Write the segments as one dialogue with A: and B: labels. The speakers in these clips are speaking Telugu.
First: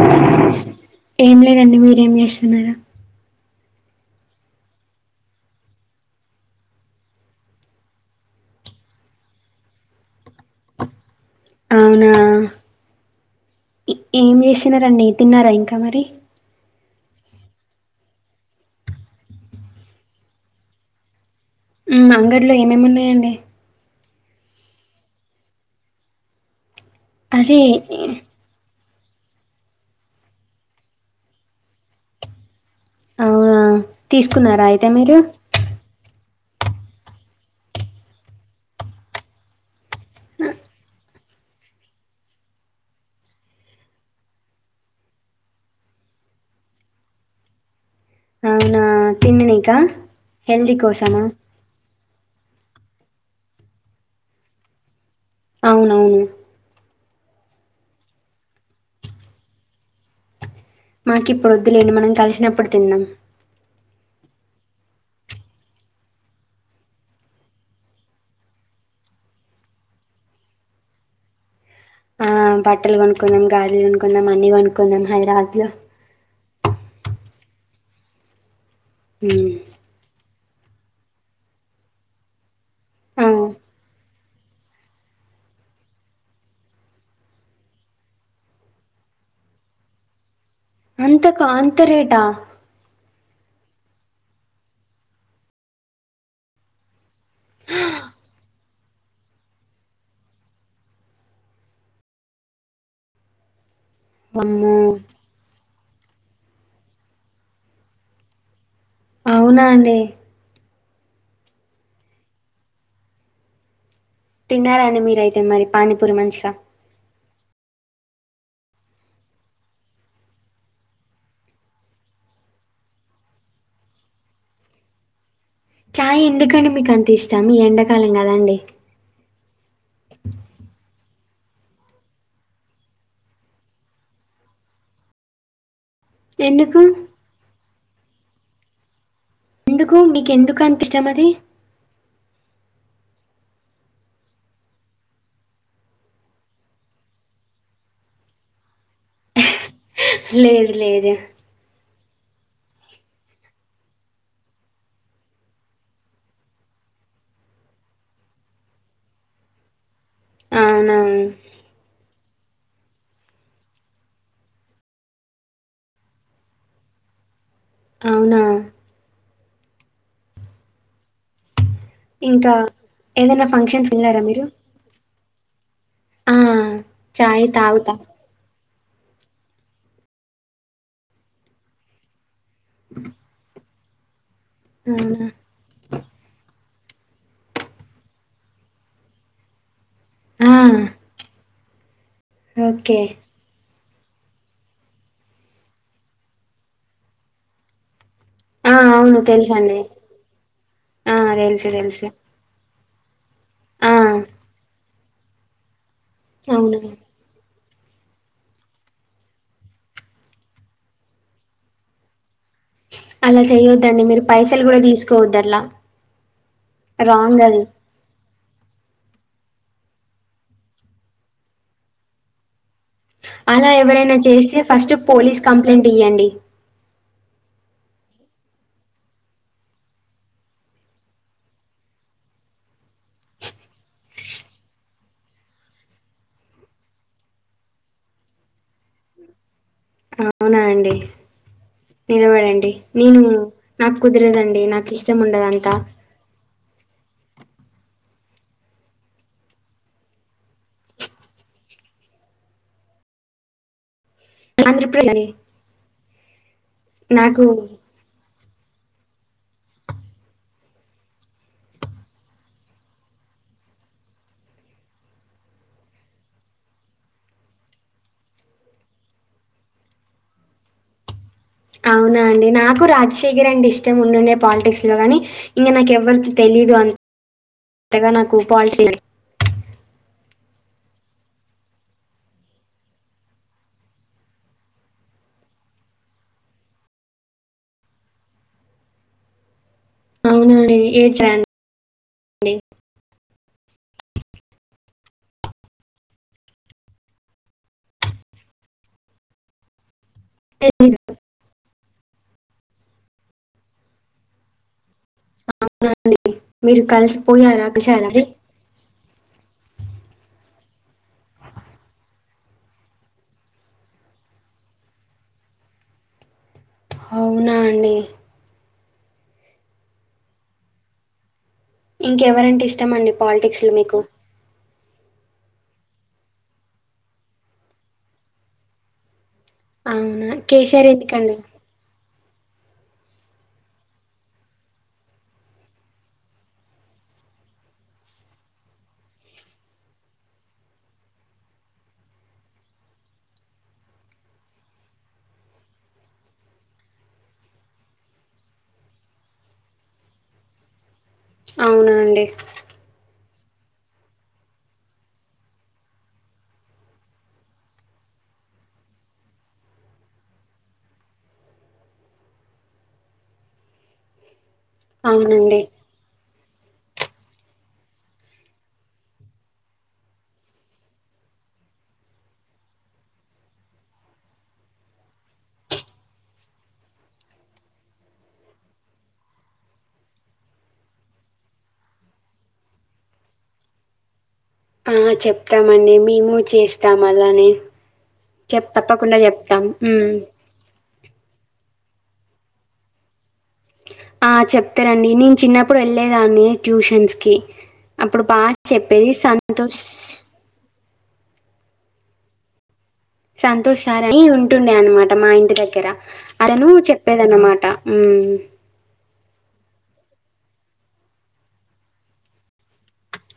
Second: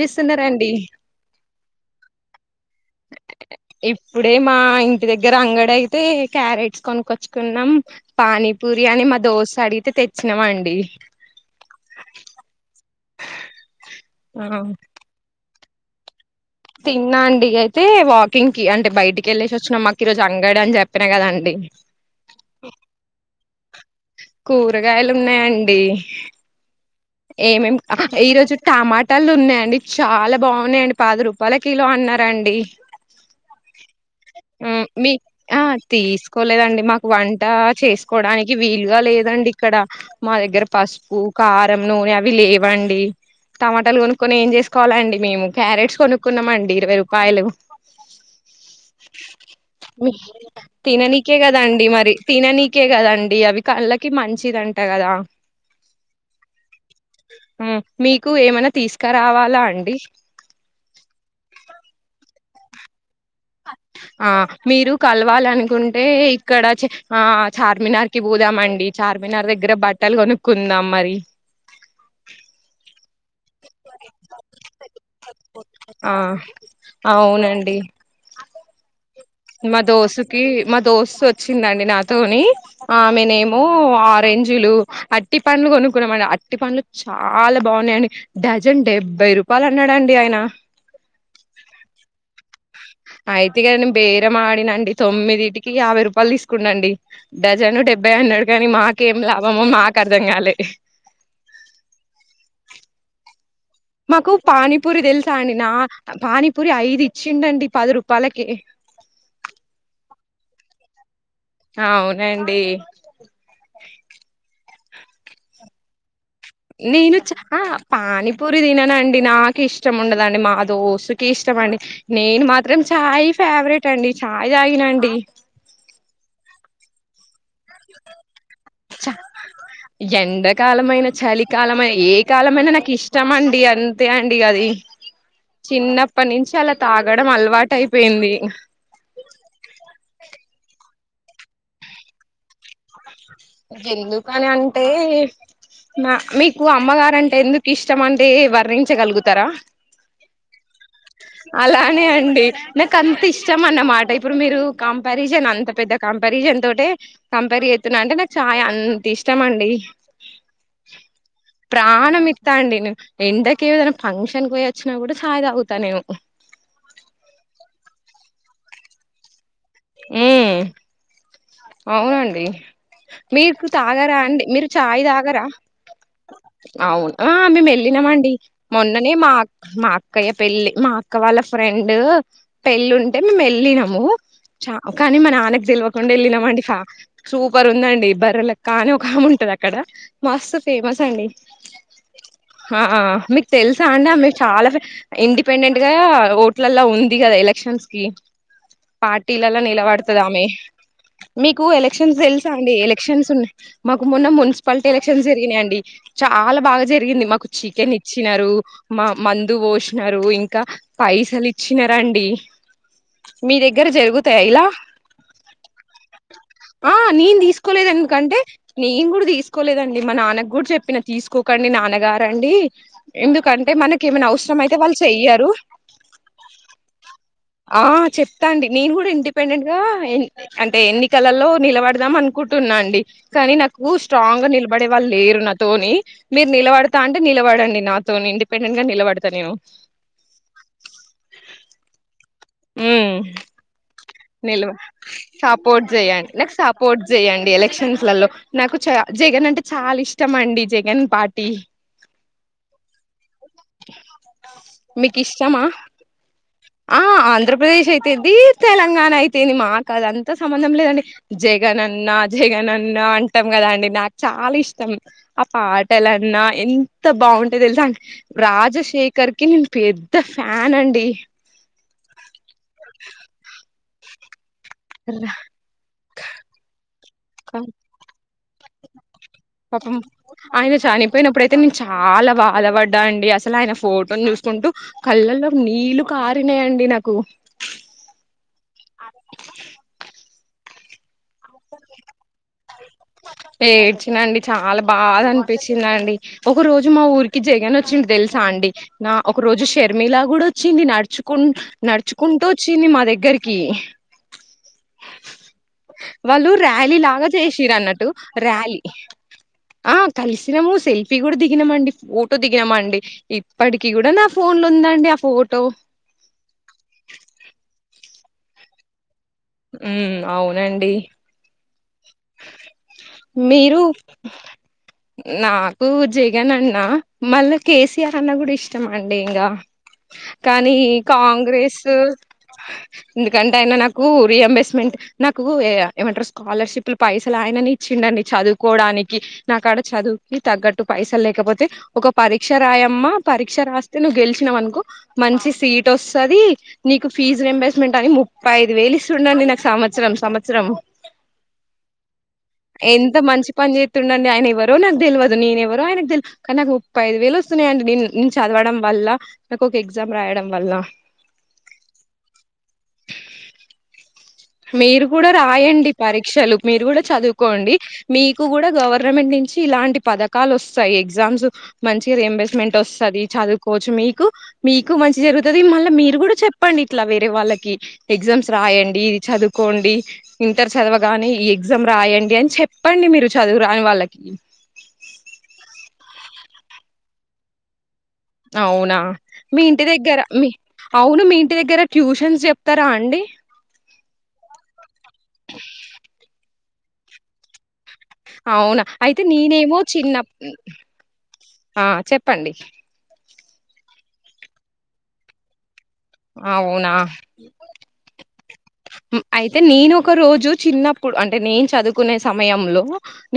A: చేస్తున్నారండి
B: ఏం లేదండి మీరేం చేస్ తిన్నారా
A: ఇప్పుడే మా ఇంటి దగ్గర అంగడయితే క్యారెట్స్ కొనుక్కొచ్చుకున్నాం పానీపూరి అని మా దోశ అడిగితే తెచ్చినాం అండి
B: అవునా ఏం
A: ఆ
B: చేసినారండి తిన్నారా ఇంకా మరి
A: తిన్నా అండి అయితే వాకింగ్ కి అంటే బయటికి వెళ్ళేసి వచ్చిన మాకు ఈరోజు అంగడ అని చెప్పినా కదండి
B: ఉ అంగడలో ఏమేమి ఉన్నాయండి
A: కూరగాయలు ఉన్నాయండి
B: అదే
A: ఏమేం ఈరోజు టమా టలు ఉన్నాయండి చాలా బాగున్నాయండి పాది రూపాయల కిలో అన్నారండి
B: అవునా తీసుకున్నారా
A: ఉ
B: అయితే
A: మీ
B: మీరు
A: ఆ తీసు కోలేదండి మాకు వంట చేసుకోవడానికి వీలుగా లేదండి ఇక్కడ మా దగ్గర పసుపు కార్ రం నూనె అవి లేవండి టమాటాలు కొనుక్కుొని ఏం చేసుకోవాలండి మేము క్యారెట్స్ కొనుక్కున్నామండి ఇరవై రూపాయలు
B: అవునా తిననీకా హెల్దీ కోసమా
A: తిననీకే కదండి మరి తిననీకే కదండి అవి కళ్ళకి మంచిది అంట కదా
B: అవునవును
A: ఉ మీకు ఏమనా తీసుకురావాలా అండి
B: మాకి ఇప్పుడు వద్దులేండి మనం కలిసినప్పుడు తిన్నాం
A: ఆ మీరు కలవాలనుకుంటే ఇక్కడ ఆ చార్మినార్కిి పోదామండి చార్మినార్ దగ్గర బట్టలు కొనుక్కుందాం మరి
B: ఆ బట్టలు కొనుక్కున్నాాం గాజులు కొనుకుందాం అన్ని కొనుకుందాం హైదరాబాద్ లో
A: ఆ అవునండి
B: మ్మ్.
A: మ దోస మా దోస్తు వచ్చిందండి నాతోని
B: ఆ,
A: ఆమెనేమో ఆరెంజ్లు అట్టి పండ్లు కొనుక్కున్నామ అండి అట్టి పండ్లు చాలా బాగున్నాయండి డజన్ డెబ్బై రూపాయలు అన్నాడండి ఆయన
B: అంతకు అంతరేట
A: అయితే కదా నేను బేరమాడినండి తొమ్మిదిటికి యాభై రూపాయలు తీసుకున్నాండి డజను డెబ్బై అన్నాడు కాని మాకేం లాభమో మాకు అర్థం కాలే మాకు
B: అమ్మో
A: పానీపూరి తెలుసా అని నా పానీపూరి ఐదు ఇచ్చిండండి పది రూపాలకి
B: అవునా అండి
A: ఆ అవునండి
B: తిన్నారా అండి మీరు అయితే మరి పానీపూరి మంచిగ
A: నేను చ అహ్ పానీపూరి తిననండి నాకు ఇష్టం ఉండదండి మా దోస్తుకి ఇష్టమండి నేను మాత్రం చాయ్ ఫేవరెట్ అండి చాయ్ తాగినండి
B: చాయ్ ఎందుకండి మీకు అంత ఇష్ ష్టం ఈ ఎండాకాలం కదండి
A: ఎండాకాలమైన చలికాలమైన ఏ కాలమైనా నాకు ఇష్టం అండి అంతే అండి అది చిన్నప్పటి నుంచి అలా
B: ఎందుకు?
A: తాగడం అలవాటై పేయింది
B: కు మీకు ఎందుకు అంత ఇష్టం అది
A: ఎందుకని అంటే మా మీకు అమ్మగారంటే ఎందుకు ఇష్టం అంటే వర్ణించగలుగుతరా
B: లేదు లేదు
A: అండి నాకు అంత ఇష్టం అన్నమాట ఇప్పుడు మీరు కంపారిజన్ అంత పెద్ద కంపారిజన్ తోటే కంపేర్ చేయుతున్నా అంటే నాకు చాయ్ అంత ఇష్టం అండి
B: అవునా!
A: ప్రాణం మి త్త అండిను ఎండకి ఏదైనా ఫంక్షన్కి పోయ వచ్చినా కూడా చాయి తాగుతా నేను
B: అవునా
A: ఉహ్ అవునండి
B: ఇంకా ఏదైనా
A: మీకు తాగరా
B: ఫంక్షన్స్‌కెళ్లారా
A: అండి మీరు చాయ్ తాగరా
B: ఆ!
A: అవునా
B: చాయ్
A: మేము
B: తాగుతా.
A: ఎల్లినం అండి మొన్ననే మా అ మా అక్కయ్య పెళ్లి మా అక్క వాళ్ళ ఫ్రెండు పెళ్ళి ఉంటే మేము ఎల్లినం అవ్వు చావు కానీ
B: అవునా!
A: మా నాన్న కు తెలవకుండా వెళ్ళినామండి ఫ్యామ్ సూపర్ ఉందండి బర్రెలక్క అని ఒక ఆమే ఉంటది అక్కడ
B: ఆ!
A: మస్తు ఫేమస్ అండి ఆ
B: ఓకే.
A: మీకు తెలుసు సా అండి ఆమె చాలా ఇండిపెండెంట్ గా ఓటులల్ల ఉంది కదా ఎలక్షన్స్ కి
B: ఆ అవును తెల్
A: నిల్వడుతదీ ఆమే మీకు
B: తెలుసు తెలుసు.
A: ఎలక్షన్స్ తెల్సా అండి ఎలక్షన్స్ ఉన్నాయి
B: ఆ!
A: మకు మొన్న మున్సిపల్ టీ ఎలక్షన్స్ జరిగినయండి చాలా
B: అవును.
A: బాగా జరిగింది మకు చికెన్ ఇచ్చినారు మా మందు పోసినారు ఇంకా పైసలు ఇచ్చినారండి
B: అలా చేయొద్దండి మీరు పైసలు
A: స్తాఇలా
B: గూడా తీసుకోవద్దట్లా.
A: ఆ నేను
B: రాంగ్ అది.
A: తీసుకులేదు ఎందుకంటే నీ ను కూడా తీసుకోలేదండి మా నాన్నకు కూడా చెప్పిన తీసుకోకండి నాన్నగారండి
B: అలా
A: ఎందుకంటే మనకి
B: ఎవరైనా
A: ఏమైనా
B: చేస్తే
A: అవసరం అయితే
B: ఫస్ట్
A: వాళ్ళు
B: పోలీస్
A: చెయ్యరు
B: కంప్లైంట్ ఇయ్యండి
A: ఆ చెప్తా అండి నేను కూడా ఇం ఇండిపెండెంట్ గా ఎ అంటే ఎన్నికలలో నిలబడదాం అనుకుంటున్నా అండి కానీ నాకు స్ట్రాంగ్గా నిలబడే వాళ్ళు లేరు నాతోని మీరు నిలబడతా అంటే నిలబడండి నాతోని ఇండిపెండెంట్ గా నిలబడతా నేను
B: అవునా అండి నిలబడండి
A: హు
B: నేను నాకు కుదరదండి
A: నిలు
B: నాకు ఇష్టం ఉండదంతా
A: సపోర్ట్ చే్య్యండి నాక్ సపోర్ట్ చేయ్యండి ఎలక్షన్స్లలో నాకు చ జగన్ అంటే చాలా ఇష్టం అండి జగన్పార్టీ
B: ఆంధ్రప్రదేశ్
A: మీకు
B: అని.
A: ఇష్టమా ఆ
B: నాకు
A: ఆంధ్రప్రదేశ్ అయితెంది తెలంగాణ అయితేంది మాకు అదంత సంబంధం లేదండి జగన్ అన్నా జగన్ అన్నా అంటాం కదండి నాకు చాలా ఇష్టం ఆ పాటలన్నా ఎంత బాగుంయె తెలుసా రాజశేఖర్ కి నేను పెద్ద ఫ్యాన్ అండి
B: అవునా అండి నాకు రాజశేఖర్ అంటే ఇష్టం ఉండుండే పాలిటిక్స్ లో కానీ ఇంగ నాకు ఎవ్వరు తెలిదు అంతగా నాకు పాలిటి
A: పాపం ఆయన చనిపోయినప్పుడుయితే నేను చాలా బాధపడ్డా అండి అసలు ఆయన ఫోటోని చూసుకుంటూ కళ్ళల్లో నీళ్లు కారినాయండి నాకు అ
B: అవునేనే ఏడ్ చ డి
A: ఏడ్చినండి చాలా బాగా అనిపించింది అండి ఒక రోజు మా ఊరికి జగన్ వచ్చిండు తెలుసా అండి నా ఒక రోజు షేర్ పర్మిలా కూడా వచ్చింది నడుచుకుం నడుచుకుంటూ వచ్చింది మా దగ్గరికి
B: అవునా అండి మీరు కలిసిపో
A: చేసిరన్నట్టు ర్యాలీ ఆ కలిసినాము సెల్ఫీ కూడా దిగినామండి ఫోటో దిగినామండి ఇప్పటికి కూడా నా ఫోన్ లో ఉందండి ఆ ఫోటో
B: అవునా అండి
A: హు అవునండి
B: ఇంకెవరంటే ఇష్టమండి పాలిటిక్స్ లో
A: మీరు
B: మీకు
A: నాకు జగన్ అన్న మళ్ళీ కేసీఆర్ అన్న కూడా ఇష్టమండి ఇంగ
B: అవునా
A: కానీ
B: కేసీఆర్ ఎందుకండి
A: కాంగ్రెస్ ఎందుకంటే అయన నాకు రియంబర్స్మెంట్ నాకు ఏమంటరూ స్కాలర్షిప్లు పైసలు ఆయననే ఇచ్చిండండి చదువుకోవడానికి నాకడ చదువుకి తగ్గట్టు పైసలు లేకపోతే ఒక పరీక్ష రాయమ్మా పరీక్ష రాస్తే నువ్వు గెలిశినవనుకో మంచి సిటోస్తది నీకు ఫీజ్ రియంబర్స్మెంట్ అని ముప్పై ఐదు వేలు ఇస్తుండండి నాకు సంవత్సరం సంవత్సరం
B: అవునా అండి
A: ఎంత మంచి పని చేేస్తుండండి ఆయన ఎవరో నాకు తెలువదు నిను ఎవరో ఆయనకు తెల్ కానీ నాకు ముప్పై ఐదు వేలు వస్తున్నాయండి నే నేను చదవడం వల్ల నాకు ఒక ఎగ్జామ్ రాయడం వల్ల మీరు కూడా
B: అవునండి
A: రాయండి పరీక్షలు మీరు కూడా చదువుకోండి మీకు కూడా గవర్నమెంట్ నుంచి ఇలాంటి పథకాలు వస్తాయి ఎగ్జామ్స్ మంచిగా రియంబర్స్మెంట్ వస్తది చదువుకోవచ్చు మీకు మీకు మంచి జరుగుతది మళ్ళ మీరు కూడా చెప్పండి ఇట్లా వేరే వాళ్ళకి ఎగ్జామ్స్ రాయండి చదువుకోండి ఇంటర్ చదవగానే ఈ ఎగ్జామ్ రాయండి అని చెప్పండి మీరు చదువు రాని వాళ్ళకి
B: ఆ చెప్తామండి. మేము చేస్తాం అలానే. చెప్
A: అవునా,
B: తప్పకుండా
A: మీ
B: చెప్తాం
A: ఇంటి
B: హ్మ్.
A: దగ్గర మీ అవును మీ ఇంటి దగ్గర ట్యూషన్స్ చెప్తారా అండి.
B: ఆ చెప్తారండి నేను చిన్నప్పుడు వెళ్ళెదాన్ని. ట్యూషన్స్కి అప్పుడు
A: అవునా
B: బాచెప్పేది
A: అయితే నేనేమో
B: సంతోష్
A: చిన్న ఆ చెప్పండి.
B: సంతోష్ సారని ఉంటుండే అనమాట మా ఇంటి దగ్గరా. అతను
A: అవునా
B: చెప్పేదన్నమాట ఉ
A: హ్ అయితే నేను ఒక రోజు చిన్నప్పుడు అంటే నేను చదువుకునే సమయంలో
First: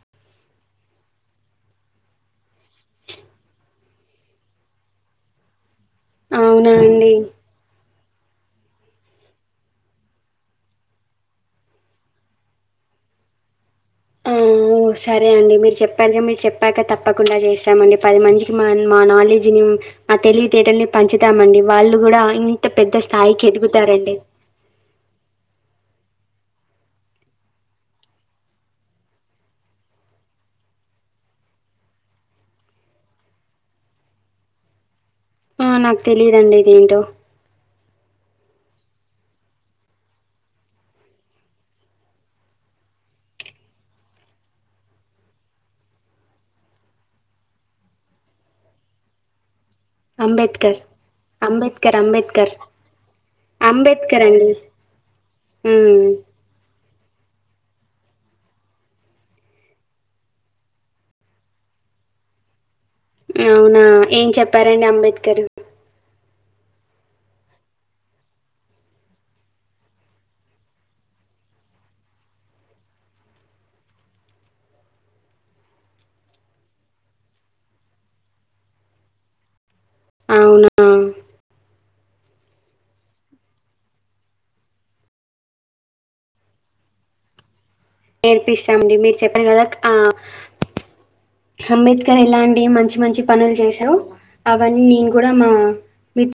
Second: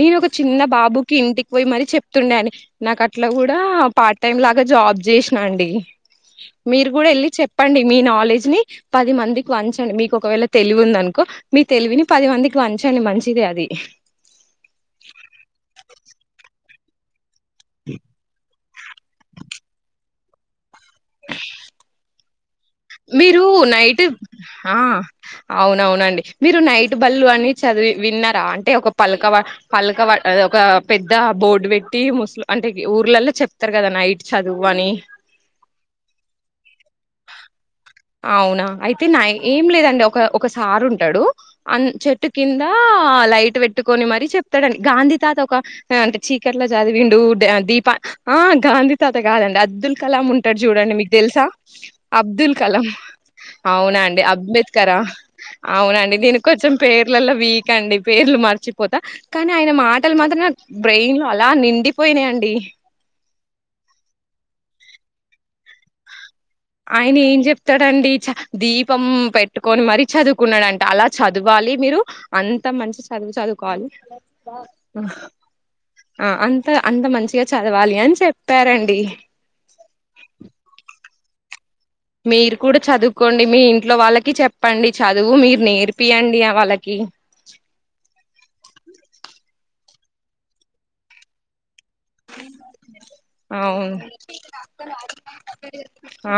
A: నేను ఒక చిన్న బాబుకి ఇంటికి పోయి మరి చెప్తుండే అండి. నాకు అట్లా కూడా పార్ట్ టైం లాగా జాబ్ చేశినా అండి.
B: అవునా
A: మీరు కూడా
B: అండి.
A: వెళ్ళి చెప్పండి. మీ నాలెడ్జ్ ని పది మందికి వంచండి. మీకు ఒకవేళ తెలివి ఉందనుకో మీ తెలివిని పది మందికి పంచండి మంచిది అది.
B: ఆ సరే అండి మీరు చెప్పారుగా మీరు చెప్పాక తప్ప కుండా చేస్తామండి. పది మంచికి మా నాలెడ్జ్ని ఆ తెలివితేటల్ని పంచుతామండి వాళ్ళు కూడా
A: మీరు నైట్ ఆ అవునవును మీరు నైట్ బళ్లు అని చదివి విన్నారా. అంటే ఒక పలక పలక ఒక పెద్ద బోర్డు పెట్టి ముస్ అంటే ఊర్లలో చెప్తారు కదా నైట్ చదువు అని.
B: ఆ నాకు తెలియదండి ఇదేంటో
A: అవునా అయితే నా ఏం లేదండి ఒక ఒక సారు ఉంటడు, అ చెట్టు కింద లైట్ పెట్టుకొని మరి చెప్తడు అండి. గాంధీ తాత ఒక అంటే చీకట్లో చదివిండు దీప ఆ గాంధీ తాత కాదండి. అబ్దుల్ కలాం ఉంటడు
B: అంబేద్కర్.
A: చూడండి. మీకు తెలుసా
B: అంబేద్కర్, అంబేద్కర్.
A: అబ్దుల్ కలాం అవునండి
B: అంబేద్కర్ అండి
A: అంబేద్కరా
B: మ్మ్.
A: అవునండి. నేను కొంచెం పేర్లలో వీక్ అండి పేర్లు మర్చిపోతా కానీ ఆయన మాటలు మాత్రం నా బ్రెయిన్ లో అలా నిండిపోయినయండి.
B: అవునా ఏం చెప్పారండి అంబేద్కరు.
A: ఆయన ఏం చెప్తాడండి. చ దీపం పెట్టుకొని మరి చదువుకున్నాడంట అలా చదవాలి. మీరు అంత మంచి చదువు చదువుకోవాలి అంత అంత మంచిగా చదవాలి అని చెప్పారండి.
B: అవునా
A: మీరు కూడా చదువుకోండి. మీ ఇంట్లో వాళ్ళకి చెప్పండి. చదువు మీరు నేర్పియండి ఆ వాళ్ళకి.
B: నేర్పిస్తామండి మీరు చెప్పారు కదాక్ ఆ అంబేద్కర్ ఎలాంటి మంచి మంచి పనులు చేశారో
A: అవును
B: అవన్నీ నేను కూడా మా మి
A: ఆ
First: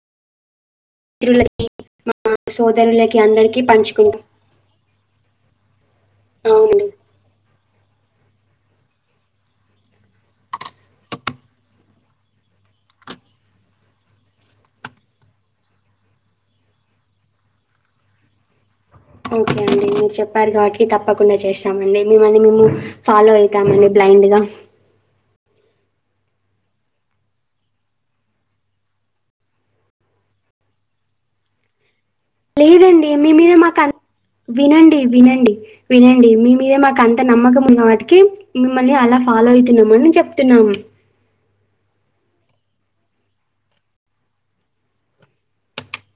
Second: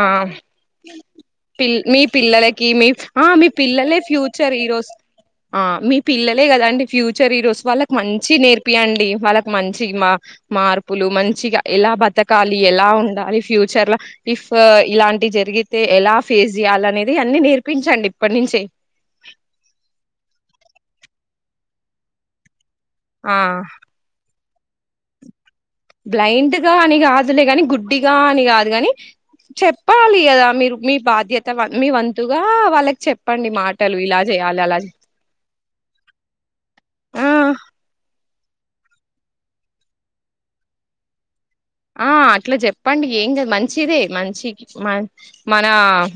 A: పిల్ మీ పిల్లలకి మీ
B: సోదరులకి
A: ఆ మీ
B: అందరికీ
A: పిల్లలే
B: పంచుకుంటాం
A: ఫ్యూచర్ ఈరోజు. ఆ మీ పిల్లలే కదా అండి
B: అవునండి
A: ఫ్యూచర్ ఈ రోజు. వాళ్ళకు మంచి నేర్పియండి, వాళ్ళకు మంచి మా మార్పులు మంచిగా ఎలా బతకాలి. ఎలా ఉండాలి ఫ్యూచర్ల ఇఫ్ ఇలాంటి జరిగితే ఎలా ఫేస్ చేయాలి అనేది అన్ని నేర్పించండి ఇప్పటి నుంచే.
B: ఓకే అండి మీరు చెప్పారు కాబట్టి తప్పకుండా చేస్తామండి. మిమ్మల్ని మేము ఫాలో
A: ఆ
B: అయితామండి బ్లైండ్ గా.
A: బ్లైండ్గా అని కాదులే కాని గుడ్డిగా అని కాదు కాని చెప్పాలి కదా మీరు మీ బాధ్యత మీ వం న్
B: లేదండి మీ మీద మాకు
A: చేయాలి అలా జే
B: వినండి వినండి వినండి మీ మీద మాకు అంత
A: ఆ
B: నమ్మకం ఉన్న వాటికి మిమ్మల్ని అలా ఫాలో అయితున్నామ్ అని చెప్తున్నాం
A: ఆ అట్లా చెప్పండి ఏం కాద్ మంచిదే మంచి మ మన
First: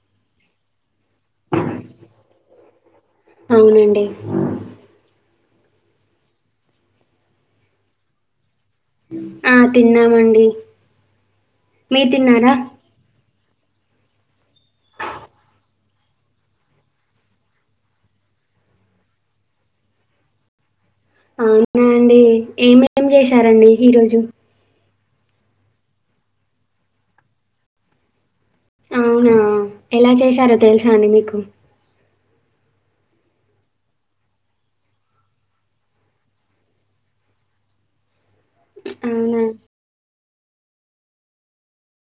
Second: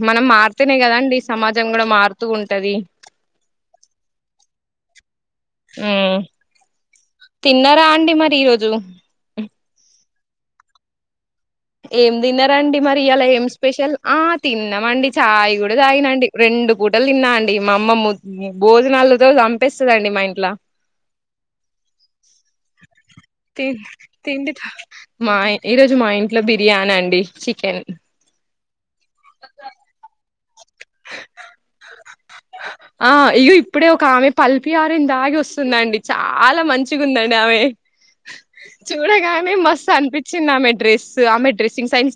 A: మనం మారుతనే కదండి సమాజం కూడ మారుతూ ఉంటది
B: అవునండి
A: మ్మ్ తిన్నారా అండి మరి ఈ రోజ్ జు
B: డి
A: ఏం తిన్నారంండి మరి ఇయాల ఏం స్ స్పెషల్ ఆ తిన్నామండి చాయ్ కూడా తాగినండి రెండు పూటలు తిన్నా అండి మా అమ్మ మ్ భోజనాలతో చంపేస్తాదండి మా ఇంట్ల
B: అవునా అండి ఏమేం
A: తి
B: చేశారండి ఈ రోజు
A: తిండి మా ఈ రోజు మా ఇన్ ట్లో బిర్యానీ అండి చికెన్
B: అవునా ఎలా చేసారో తెలుసా అండి మీకు
A: ఆ ఇగొ ఇప్పుడే ఒక ఆమె పల్పి ఆర దాగి వస్తుందండి చాలా మంచిగా ఉందండి ఆమె
B: అవునా
A: చూడగానే మస్తు అన్పి చిింది ఆమె డ్రెస్ ఆమె డ్రెస్సింగ్ సైన్స్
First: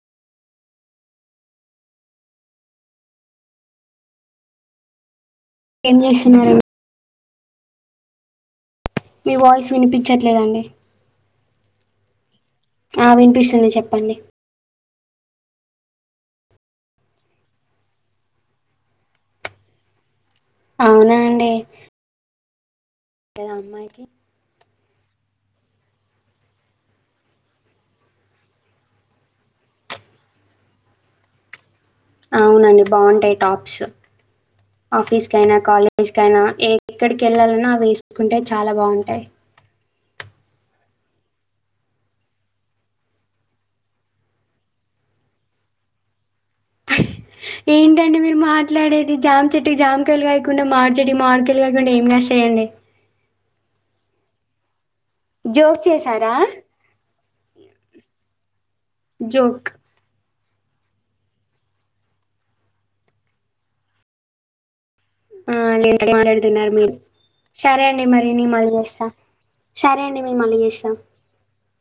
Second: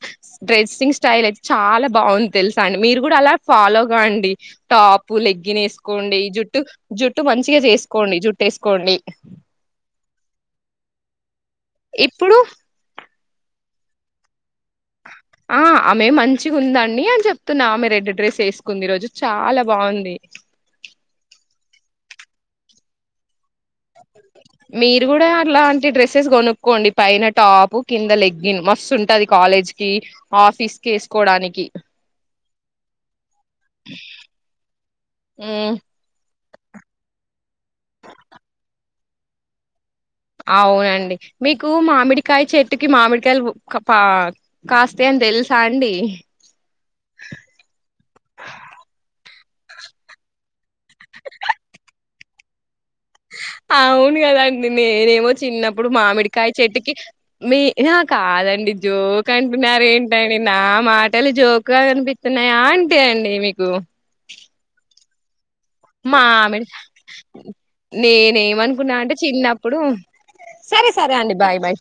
A: డ్రెస్సింగ్ స్టైల్ అయితే చాలా బాగుంది తెలుసా అండి మీరు కూడా అలా ఫాలో గాండీ టాపు లెగ్ గిన్
B: ఏం
A: ఏసుకోండీ జుట్టు
B: చేస్తున్నారండి
A: జుట్ ట్టు మంచిగా చేసుకోండి జుట్టు వేసుకోండి
B: మీ వాయిస్ వినిపించట్లేదండి
A: ఇప్పుడు
B: ఆ వినిపిస్తుంది చెప్పండి
A: ఆ ఆమె మంచిగా ఉందండి అని చెప్తున్నా ఆమె రెడ్ డ్రెస్ వేసుకుంది ఈ రోజు చాలా బాగుంది
B: అవునా అండి లేద అమ్మాయికి
A: మీరు కూడా అలాంటి డ్రెస్సెస్ కొనుక్కోండి పైన టాప్ కింద లెగ్గిన్ మస్తు ఉంటది కాలేజ్ కి ఆఫీస్ కి వేసుకోడానికి
B: అవునండి బాగుంటాయి టాప్స్ ఆఫీస్ కైనా
A: మ్మ్
B: కాలేజ్ కైనా ఎక్కడి కేళ్ళాలన్నా అవి వేసుకుంటే చాలా బాగుంటాయి
A: అవునండి మీకు మామిడికాయ చెట్టుకి మామిడికాయలు క పా కాస్తాయి అని తెలుసా అండి
B: ఏంటండి మీరు మాట్లాడేది జామచేట్ జామకాయలు కాయకుండా మాడిచేట్ కి మాడికాయలు కాయకుండా ఏం కాస్తాయండి
A: ఆవున్ గదా అండి నేనేమో
B: జోక్
A: చిన్నప్పుడు
B: చేశారా?
A: మామిడికాయ చెట్టుకి మీ ఆ హా కాదండి జోక్ అంటున్నారు ఏంట నా మాటలు జోక్ గా కనిపిత్తున్నాయా అంటే అండి మీకు
B: ఆ! లేదండి
A: మామిడి
B: మాట్లాడుతున్నారు మీరు. సరే అండి మరి
A: నేను
B: మళ్ళీ
A: ఏమనుకున్నా
B: చేస్తా.
A: అంటే చిన్నప్పుడు
B: సరే అండి నేను మళ్ళీ చేస్తా.
A: సరే సరే అండి బాయ్ బాయ్